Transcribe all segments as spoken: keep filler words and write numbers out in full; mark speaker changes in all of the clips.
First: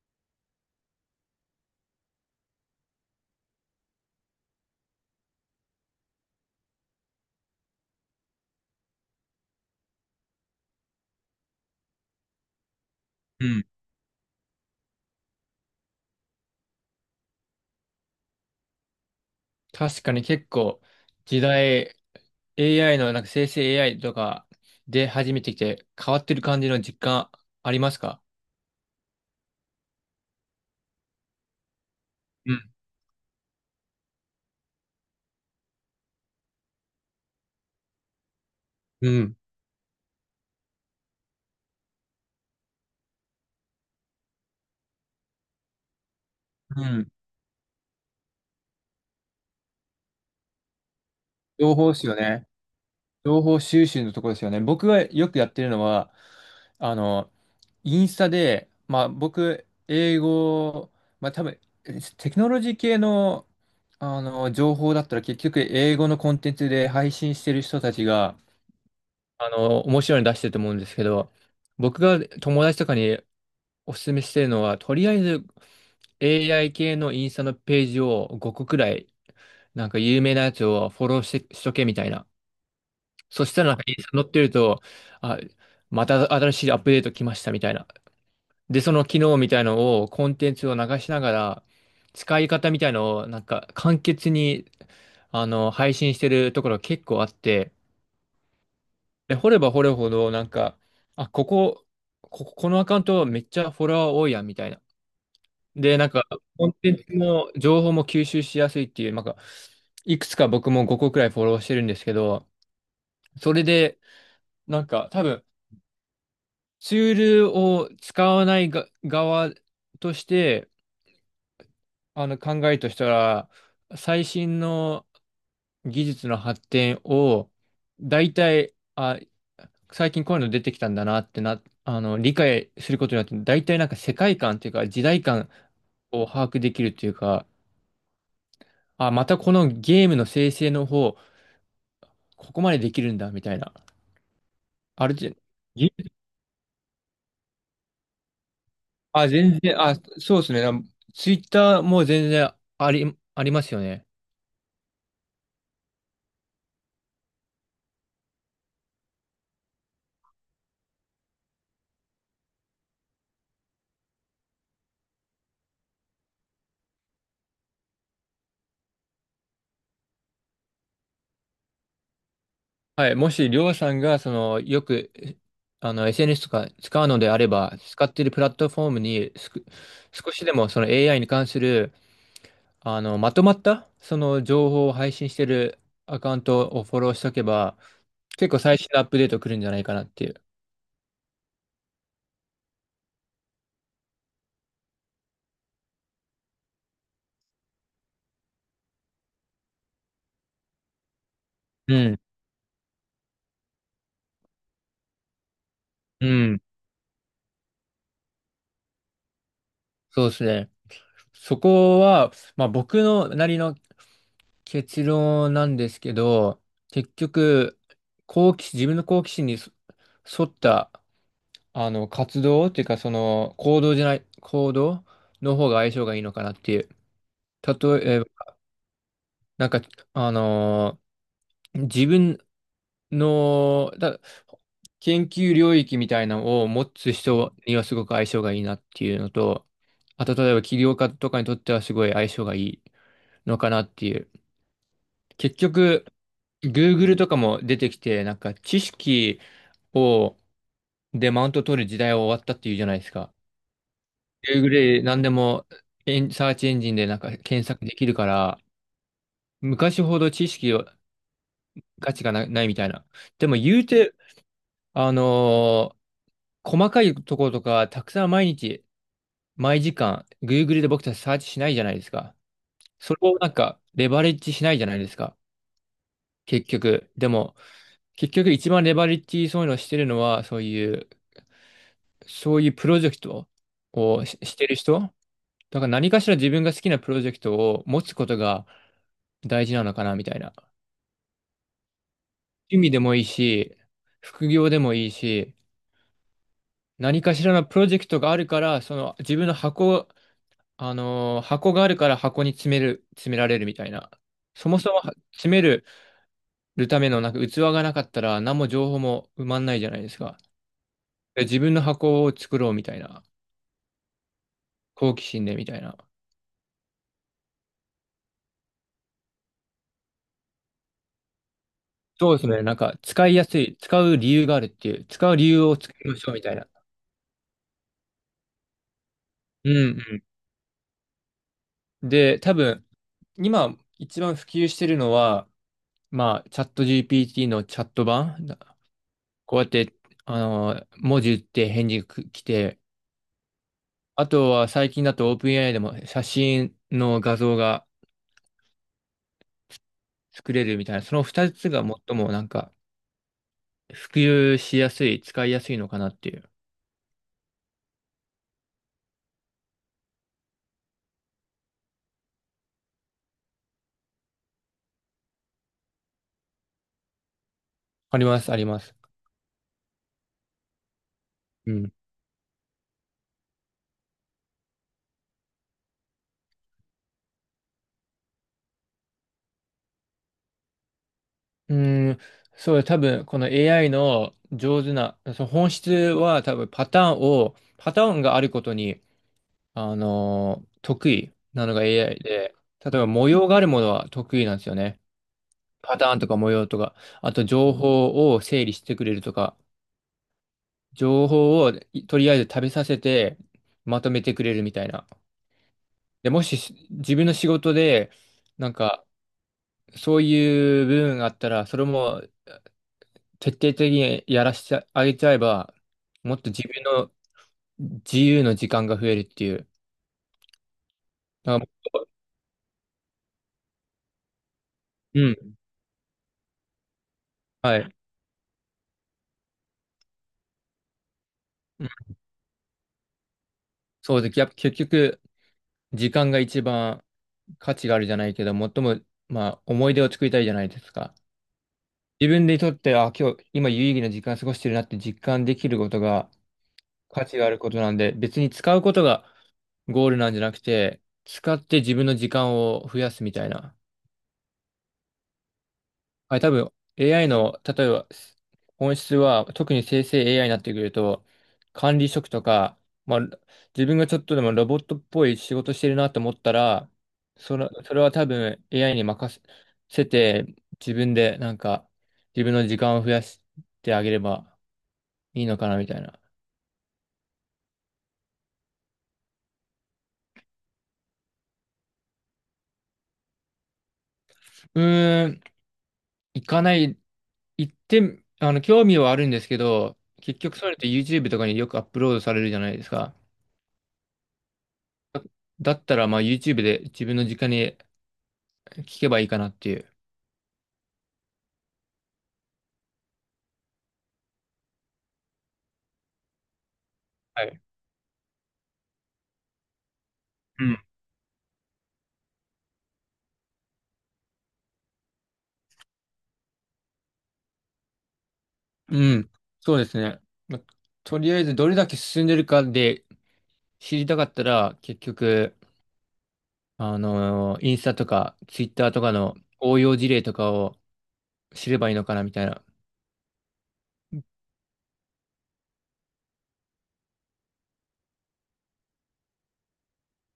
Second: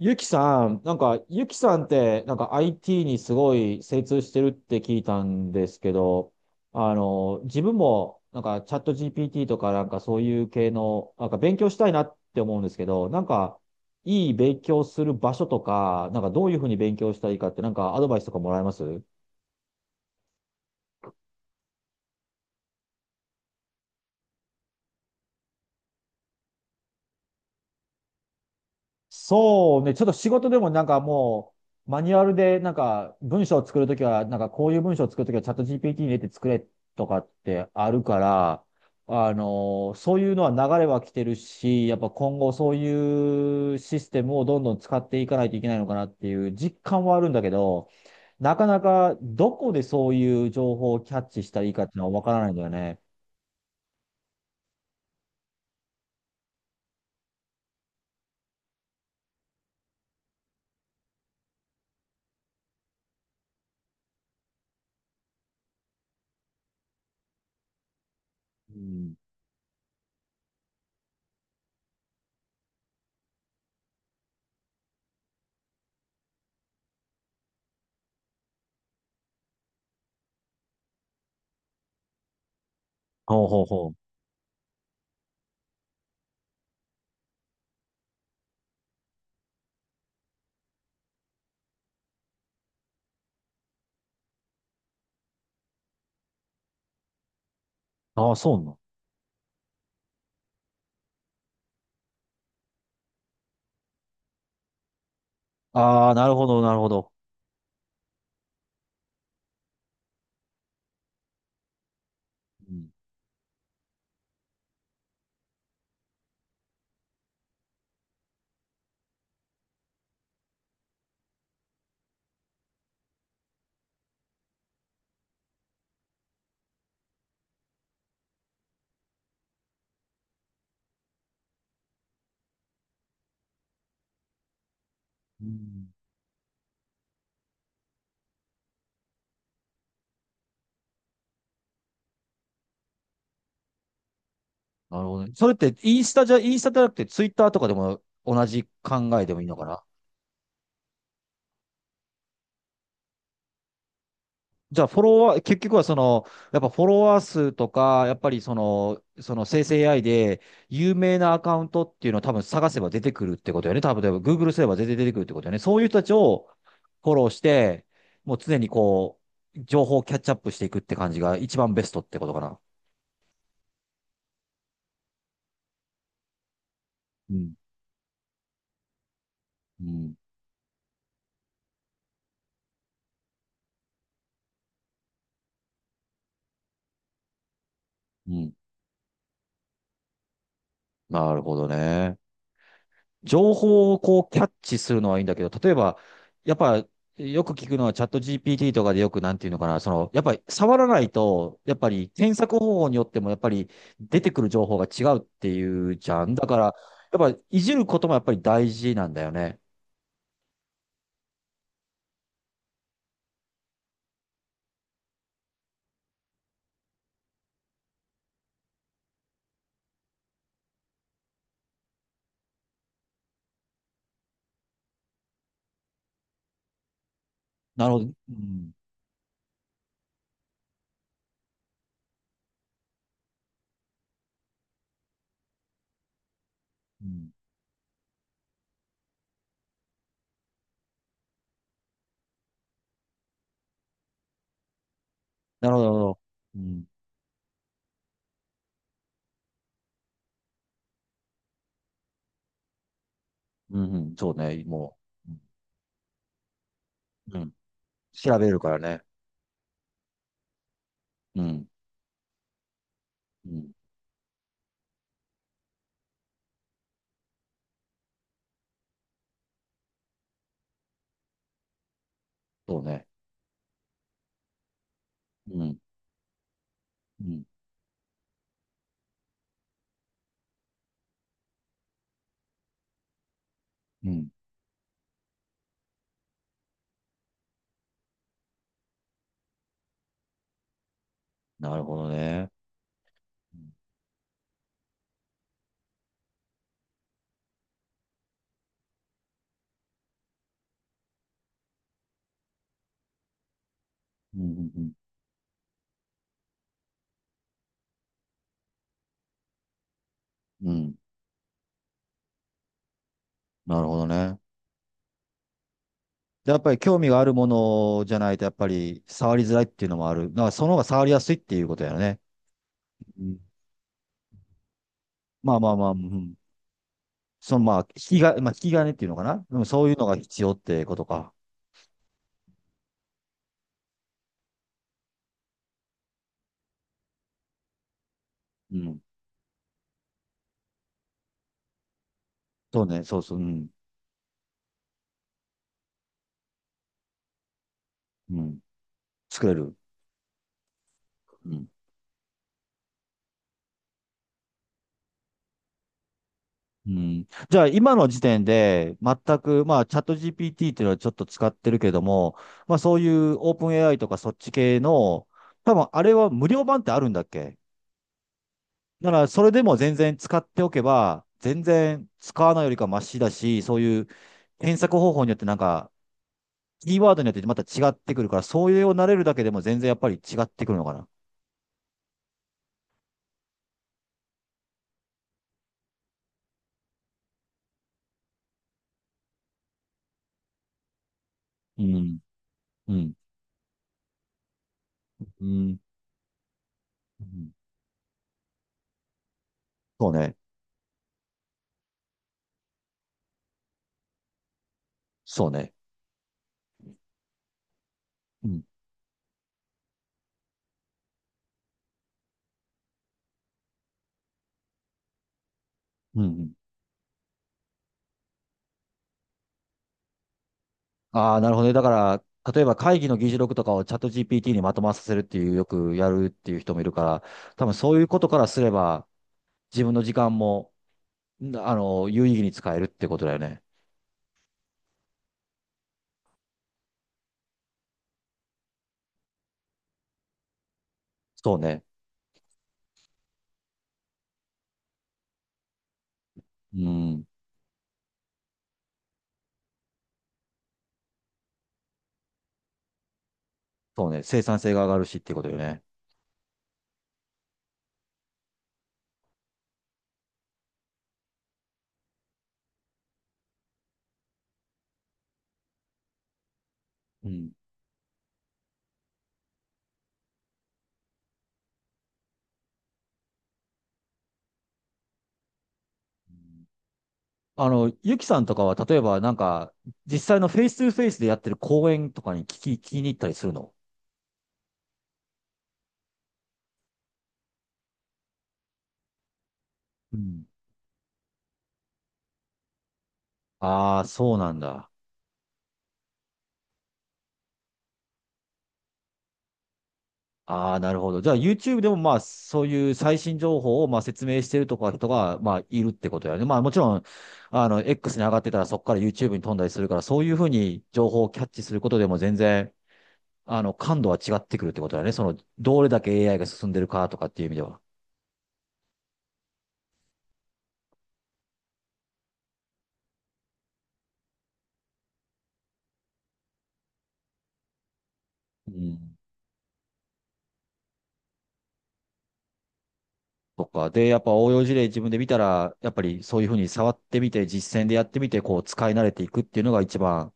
Speaker 1: ゆきさん、なんか、ゆきさんって、なんか アイティー にすごい精通してるって聞いたんですけど、あの、自分も、なんか、チャット ジーピーティー とか、なんかそういう系の、なんか勉強したいなって思うんですけど、なん
Speaker 2: う
Speaker 1: か、
Speaker 2: ん。
Speaker 1: いい勉強する場所とか、なんかどういうふうに勉強したらいいかって、なんかアドバイスとかもらえます？
Speaker 2: 確かに結構時代、 エーアイ のなんか生成 エーアイ とかで始めてきて変わってる感じの実感ありますか？
Speaker 1: そうね、ちょっと仕事でもなんかもう、マニュアル
Speaker 2: う
Speaker 1: で
Speaker 2: ん。
Speaker 1: なんか文章を作るときは、なんかこういう文章を作るときはチャット ジーピーティー に入れて作れとかってあるから、
Speaker 2: う
Speaker 1: あ
Speaker 2: ん。
Speaker 1: の、そういうのは流れは来てるし、やっぱ今後そういうシステムをどんどん使っていかないといけないのかなっていう実
Speaker 2: う
Speaker 1: 感
Speaker 2: ん。
Speaker 1: はあるんだけど、なかなかどこでそういう情報をキャッチしたらいい
Speaker 2: 情
Speaker 1: かって
Speaker 2: 報
Speaker 1: いう
Speaker 2: で
Speaker 1: の
Speaker 2: す
Speaker 1: は
Speaker 2: よ
Speaker 1: わから
Speaker 2: ね。
Speaker 1: ないんだよね。
Speaker 2: 情報収集のところですよね。僕がよくやってるのは、あの、インスタで、まあ僕、英語、まあ多分、テクノロジー系の、あの情報だったら結局英語のコンテンツで配信してる人たちが、
Speaker 1: うん。
Speaker 2: あの、面白いの出してると思うんですけど、僕が友達とかにお勧めしてるのは、とりあえず エーアイ 系のインスタのページをごこくらい、なんか有名なやつをフォローして、しとけみたいな。
Speaker 1: ほ
Speaker 2: そ
Speaker 1: う
Speaker 2: し
Speaker 1: ほ
Speaker 2: た
Speaker 1: う
Speaker 2: らなんか
Speaker 1: ほ
Speaker 2: イ
Speaker 1: う。
Speaker 2: ンスタ載ってると、あ、また新しいアップデート来ましたみたいな。で、その機能みたいのを、コンテンツを流しながら、使い方みたいのを、なんか簡潔に、あの、配信してるところ結構あって、
Speaker 1: ああ、そうなの。
Speaker 2: で、掘れば掘るほど、なんか、あ、ここ、ここ、このアカウントめっちゃフォロワー多いやん、みたいな。で、な
Speaker 1: あ
Speaker 2: ん
Speaker 1: あ、
Speaker 2: か、
Speaker 1: なるほど、
Speaker 2: コ
Speaker 1: な
Speaker 2: ン
Speaker 1: るほ
Speaker 2: テン
Speaker 1: ど。
Speaker 2: ツも、情報も吸収しやすいっていう、なんか、いくつか僕もごこくらいフォローしてるんですけど、
Speaker 1: うん。
Speaker 2: それで、なんか、多分、ツールを使わないが側として、あの、考えとしたら、最新の、技術の発展を、大体、あ、最近こういうの出てきたんだなってな、あの、理解することによって、大体なんか世界観というか、時代
Speaker 1: う
Speaker 2: 感
Speaker 1: ん。
Speaker 2: を把握できるというか、あ、またこのゲームの生成の方、ここまでできるんだ、みたいな。
Speaker 1: なる
Speaker 2: ある
Speaker 1: ほどね。
Speaker 2: じ、
Speaker 1: それって、
Speaker 2: ぎ
Speaker 1: インスタじゃ、インスタじゃなくて、ツイッターとかでも同じ考え
Speaker 2: あ、
Speaker 1: でもいいの
Speaker 2: 全
Speaker 1: か
Speaker 2: 然、
Speaker 1: な？
Speaker 2: あ、そうですね。ツイッターも全然あり、ありますよね。
Speaker 1: じゃあ、フォロワー、結局はその、やっぱフォロワー数とか、やっぱりその、その生成 エーアイ で、有名なアカウントっていうのを多分探せば出てくるってことよね。多分、例えば グーグル すれば全然出てくるってことよね。そういう人たちをフォローして、もう常にこう、情報をキャッチアップしていくって感じが一番ベストってことかな。
Speaker 2: はい、もし、りょうさんが、その、よく、えあの、エスエヌエス とか使うので
Speaker 1: う
Speaker 2: あれ
Speaker 1: ん。
Speaker 2: ば、使っているプラットフォームにすく、
Speaker 1: うん。
Speaker 2: 少しでも、その エーアイ に関する、あの、まとまった、その、情報を配信しているアカウントをフォローしておけば、
Speaker 1: う
Speaker 2: 結
Speaker 1: ん。
Speaker 2: 構最新のアップデート来るんじゃないかなっていう。
Speaker 1: なるほどね。情報をこうキャッチするのはいいんだけど、例えば、やっぱ、よく聞くのはチャット ジーピーティー とかでよくなんていうのかな、その、やっぱり触らないと、やっぱ
Speaker 2: う
Speaker 1: り
Speaker 2: ん。
Speaker 1: 検索方法によってもやっぱり出てくる情報が違うっていうじゃ
Speaker 2: う
Speaker 1: ん。だか
Speaker 2: ん。
Speaker 1: ら、やっぱいじることもやっぱり大事なんだよね。
Speaker 2: そうですね。そこは、まあ、僕のなりの結論なんですけど、結局、好奇心、自分の好奇心にそ沿った、あの、活動っていうか、その、行動じゃない、行動の方が相性がいいのかなっていう。
Speaker 1: なるほど。
Speaker 2: 例えば、
Speaker 1: うん。
Speaker 2: なんか、あのー自分の、だ、研究領域みたいなのを持
Speaker 1: う
Speaker 2: つ
Speaker 1: ん。
Speaker 2: 人にはすごく相性がいいなっていうのと、あと、例えば起業家とかにとってはすごい相性がいいのかなっていう。結
Speaker 1: なるほど、なる
Speaker 2: 局、
Speaker 1: ほど。うん。
Speaker 2: Google とかも出てきて、なんか知識を、でマウント取る時代は終わったっていうじゃないですか。
Speaker 1: うん、うん、そうね、
Speaker 2: Google
Speaker 1: も
Speaker 2: で何で
Speaker 1: う、
Speaker 2: もエン、サーチエンジンでなんか
Speaker 1: うん。
Speaker 2: 検索できるか
Speaker 1: 調べ
Speaker 2: ら、
Speaker 1: るからね。
Speaker 2: 昔ほど知識を、
Speaker 1: うん。
Speaker 2: 価値がな、ないみたいな。で
Speaker 1: う
Speaker 2: も
Speaker 1: ん。
Speaker 2: 言うて、あのー細かいところとか、たくさん毎日、毎時間、Google で僕たちサーチしないじゃないですか。
Speaker 1: そうね。
Speaker 2: それをなんか、レバレッジしないじゃないですか。
Speaker 1: うん。
Speaker 2: 結局。
Speaker 1: う
Speaker 2: で
Speaker 1: ん。
Speaker 2: も、結局一番レバレッジそういうのをしてるのは、そういう、そういうプロジェクト
Speaker 1: う
Speaker 2: を
Speaker 1: ん。
Speaker 2: し、してる人だから、何かしら自分が好きなプロジェクトを持つことが大事なのかな、みたいな。
Speaker 1: なるほどね。
Speaker 2: 趣味でもいい
Speaker 1: うん。
Speaker 2: し、副業でもいいし、何かしらのプロジェクトがあるから、その自分の箱、あのー箱があるから箱に詰める、詰められるみたいな。
Speaker 1: う
Speaker 2: そ
Speaker 1: ん。
Speaker 2: も
Speaker 1: う
Speaker 2: そ
Speaker 1: ん。
Speaker 2: もは詰めるためのなんか器がなかったら何も情報も埋まんないじゃないですか。
Speaker 1: うん。
Speaker 2: で自分の箱を作ろうみたいな。
Speaker 1: なるほどね。
Speaker 2: 好奇心でみたいな。
Speaker 1: で、やっぱり興味があるものじゃないと、やっぱり触りづらいっていうのもある。だからその方が触りやすいっていうことやね。
Speaker 2: そうですね。なんか
Speaker 1: う
Speaker 2: 使い
Speaker 1: ん。
Speaker 2: やすい、使う理由があるっていう、使う理
Speaker 1: まあ
Speaker 2: 由
Speaker 1: ま
Speaker 2: を
Speaker 1: あまあ、
Speaker 2: 作
Speaker 1: う
Speaker 2: りましょ
Speaker 1: ん。
Speaker 2: うみたいな。
Speaker 1: そのまあ、引きが、まあ、引き金っていうのかな。でも
Speaker 2: う
Speaker 1: そういうのが
Speaker 2: ん
Speaker 1: 必要ってことか。
Speaker 2: うん。で、多分、今一番普及してるのは、まあ、チャット ジーピーティー のチャット版、な
Speaker 1: うん。
Speaker 2: こうやって、あの、文字打って返事く来て、
Speaker 1: そうね、そうそう、うん。
Speaker 2: あとは最近だと オープンエーアイ でも写真の画像が
Speaker 1: うん。作れる。
Speaker 2: 作れるみたいな、その二
Speaker 1: うん。
Speaker 2: つが最もなんか普及しやすい、使いやすいのかなっていう。
Speaker 1: うん。じゃあ、今の時点で、全く、まあ、チャット ジーピーティー っていうのはちょっと使ってるけども、まあ、そういうオープン エーアイ とかそっち系の、多分、あれは無料版ってあるんだっけ？
Speaker 2: あります、あります。
Speaker 1: だから、それでも全然使っておけば、全
Speaker 2: うん。
Speaker 1: 然使わないよりかマシだし、そういう検索方法によってなんか、キーワードによってまた違ってくるから、そういうよを慣れるだけでも全然やっぱり違ってくるのかな。
Speaker 2: うーん、そう、多分この エーアイ の上手な、その本質は多分パターンを、パターンがあることにあの得意なの
Speaker 1: う
Speaker 2: が
Speaker 1: ん、
Speaker 2: エーアイ で、例
Speaker 1: う
Speaker 2: えば
Speaker 1: ん、
Speaker 2: 模様があるものは得意なんですよね。
Speaker 1: うん、
Speaker 2: パターンとか模様とか、
Speaker 1: う
Speaker 2: あと
Speaker 1: ん。
Speaker 2: 情報を整理してくれるとか、
Speaker 1: そうね。
Speaker 2: 情報をとりあえず食べさせてまとめてくれるみたいな。
Speaker 1: そうね。
Speaker 2: で、もしし自分の仕事で、
Speaker 1: うん、
Speaker 2: なんかそういう部分があったら、それも徹底的にやらせてあげちゃえば、
Speaker 1: う
Speaker 2: もっと
Speaker 1: ん。
Speaker 2: 自分の自由の時間が増えるっていう。
Speaker 1: ああー、なる
Speaker 2: だから、
Speaker 1: ほどね。だから、例えば会議の議事録とかをチャット ジーピーティー にまとまらさせる
Speaker 2: う
Speaker 1: っていう、
Speaker 2: ん。
Speaker 1: よくやるっていう人もいるから、多分
Speaker 2: はい。
Speaker 1: そういうことからすれば、自分の時間も、んあ
Speaker 2: うん
Speaker 1: の、有意義に使えるってことだよね。
Speaker 2: そうです。やっぱ結局、時間が一番価値があるじゃないけど、最も、まあ、思い出を作りたいじゃないですか。
Speaker 1: そうね。
Speaker 2: 自分でとって、あ、今日、今有意義な時間過ごしてるなって実感できることが
Speaker 1: うん。
Speaker 2: 価値があることなんで、別に使うことがゴールなんじゃなくて、使って自分の時間を増やすみたいな。
Speaker 1: そうね、生産性が上がるしっていうことよね。
Speaker 2: はい、多分 エーアイ の、例えば本質は、特に生成 エーアイ になってくると、管理職とか、まあ、自分がちょっとでもロボットっぽい仕事してるなと思ったら、
Speaker 1: うん。
Speaker 2: それ、それは多分 エーアイ に任せて、自分でなんか、自分の時間を増やしてあげればいいのかなみたいな。
Speaker 1: あの、ゆきさんとかは、例えばなんか、実際のフェイストゥフェイスでやってる講演とかに聞き、聞きに行ったりするの？
Speaker 2: うーん、行かない、行って、あの、興味はあるんですけど、
Speaker 1: う
Speaker 2: 結
Speaker 1: ん。
Speaker 2: 局それって YouTube とかによくアップロードされるじゃないですか。
Speaker 1: ああ、そうなんだ。
Speaker 2: だったら、まあ YouTube で自分の時間に聞けばいいかなっていう。
Speaker 1: ああ、なるほど。じゃあ YouTube でもまあ、そういう最新情報をまあ説明してるとか人がまあいるってことやね。まあもちろん、
Speaker 2: はい。
Speaker 1: あの、エックス に上がってたらそこから YouTube に飛んだりするから、そういうふう
Speaker 2: うん。
Speaker 1: に情報をキャッチすることでも全然、あの、感度は違ってくるってことだね。その、どれだけ エーアイ が進んでるかとかっていう意味では。
Speaker 2: うん。そうですね。まあとりあえずどれだけ進んでるかで知りたかったら、結局、あのーインスタとかツイ
Speaker 1: う
Speaker 2: ッターとか
Speaker 1: ん。
Speaker 2: の応用事例とかを知ればいいのかなみたいな。
Speaker 1: とかで、やっぱ応用事例自分で見たら、やっぱりそういうふうに触ってみて、実践でやってみて、こう使い慣れていくっていうのが一番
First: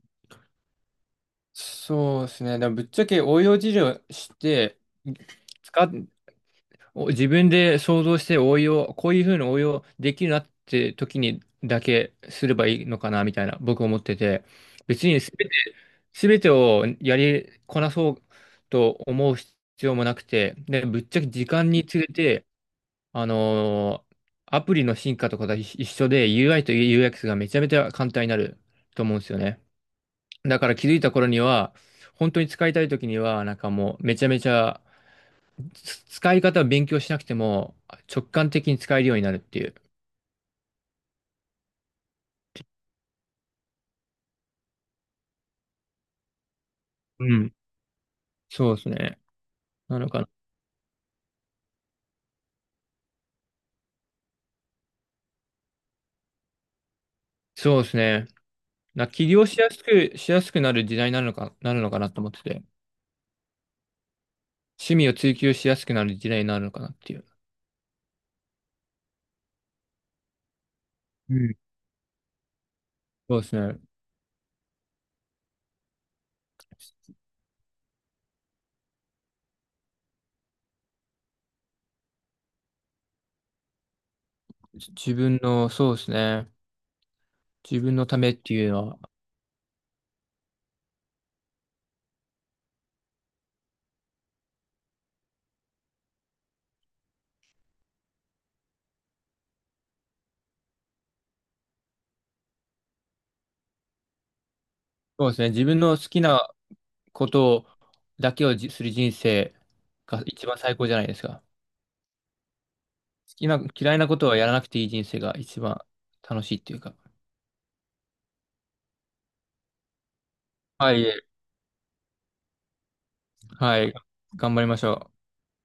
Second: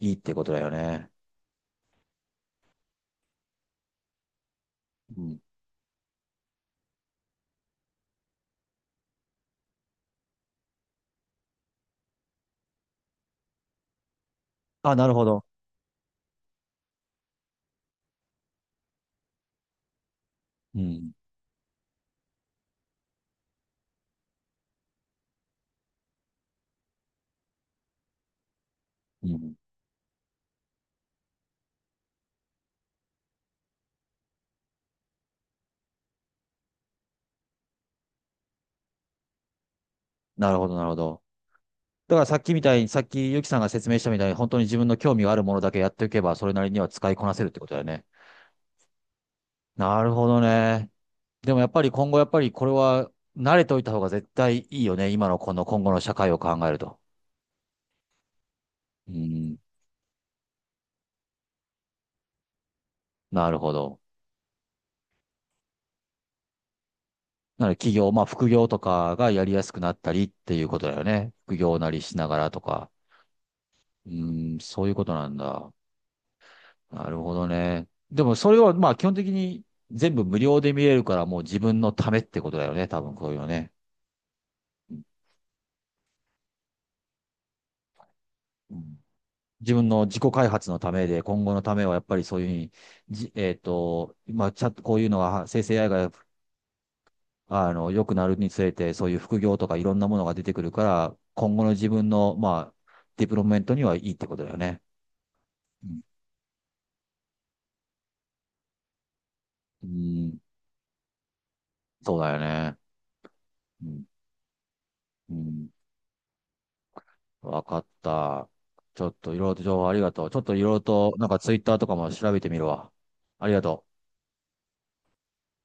Speaker 1: いいってことだよね。
Speaker 2: そうですね。でもぶっちゃけ応用事例をして、
Speaker 1: うん。
Speaker 2: 使っお自分で想像して応用、こういうふうに応用できるなって時にだけすればいいのかなみたいな僕思ってて、
Speaker 1: あ、
Speaker 2: 別
Speaker 1: なる
Speaker 2: に
Speaker 1: ほ
Speaker 2: す
Speaker 1: ど。
Speaker 2: べて、全てをやりこなそうと思う必要もなくて、
Speaker 1: う
Speaker 2: で、ぶっ
Speaker 1: ん。
Speaker 2: ちゃけ時間につれて、あのーアプリの進化とかと一一緒で ユーアイ と ユーエックス がめちゃめちゃ簡単になると思うんで
Speaker 1: う
Speaker 2: すよ
Speaker 1: ん。
Speaker 2: ね。だから気づいた頃には、本当に使いたい時には、なんかもうめちゃめちゃつ使い方を勉強しなくても直感的に使えるようになるっていう。
Speaker 1: なるほど、なるほど。だからさっきみたいに、さっきゆきさんが説明したみたいに、本当に自分の興味があるものだけやっておけば、それなりには使いこな
Speaker 2: う
Speaker 1: せるっ
Speaker 2: ん。
Speaker 1: てことだよね。
Speaker 2: そうですね。な
Speaker 1: な
Speaker 2: の
Speaker 1: る
Speaker 2: か
Speaker 1: ほ
Speaker 2: な。
Speaker 1: どね。でもやっぱり今後、やっぱりこれは慣れておいた方が絶対いいよね。今のこの今後の社会を考えると。
Speaker 2: そうですね。な、
Speaker 1: う
Speaker 2: 起業
Speaker 1: ん。
Speaker 2: しやすく、しやすくなる時代になるのか、なるのかなと思ってて、
Speaker 1: なるほど。
Speaker 2: 趣味を追求しやすくなる時代になるのかなっていう。
Speaker 1: なので企業、まあ副業とかがやりやすくなったりっていうことだよね。
Speaker 2: うん。
Speaker 1: 副業なりしながらとか。
Speaker 2: そうですね。
Speaker 1: うーん、そういうことなんだ。なるほどね。でもそれはまあ基本的に全部無料で見れるからもう自分のためってことだよね。多分こういうのね。
Speaker 2: じ
Speaker 1: う
Speaker 2: 自分の、そうですね。自分のためっていうの
Speaker 1: ん。
Speaker 2: は、
Speaker 1: 自分の自己開発のためで、今後のためはやっぱりそういうふうに、じ、えっと、まあ、ちゃんとこういうのが、生成 エーアイ が、あの、良くなるにつれて、そういう副業とかいろんなものが出てくるから、今後の自分の、まあ、ディプロップメントにはいいってことだよね。
Speaker 2: そうですね。自分
Speaker 1: う
Speaker 2: の好きなことだけをじする人生が
Speaker 1: ん、
Speaker 2: 一番最高じゃないですか。
Speaker 1: そうだよね。
Speaker 2: 好きな、
Speaker 1: う
Speaker 2: 嫌い
Speaker 1: ん、
Speaker 2: なことはやらなくていい人生
Speaker 1: う
Speaker 2: が一
Speaker 1: ん、
Speaker 2: 番楽しいっていうか。
Speaker 1: わかった。ちょっといろいろと情報ありがとう。ちょっといろいろ
Speaker 2: は
Speaker 1: と、な
Speaker 2: い、
Speaker 1: んかツイッターとかも調べてみるわ。ありが
Speaker 2: は
Speaker 1: と
Speaker 2: い。
Speaker 1: う。
Speaker 2: 頑張りましょう。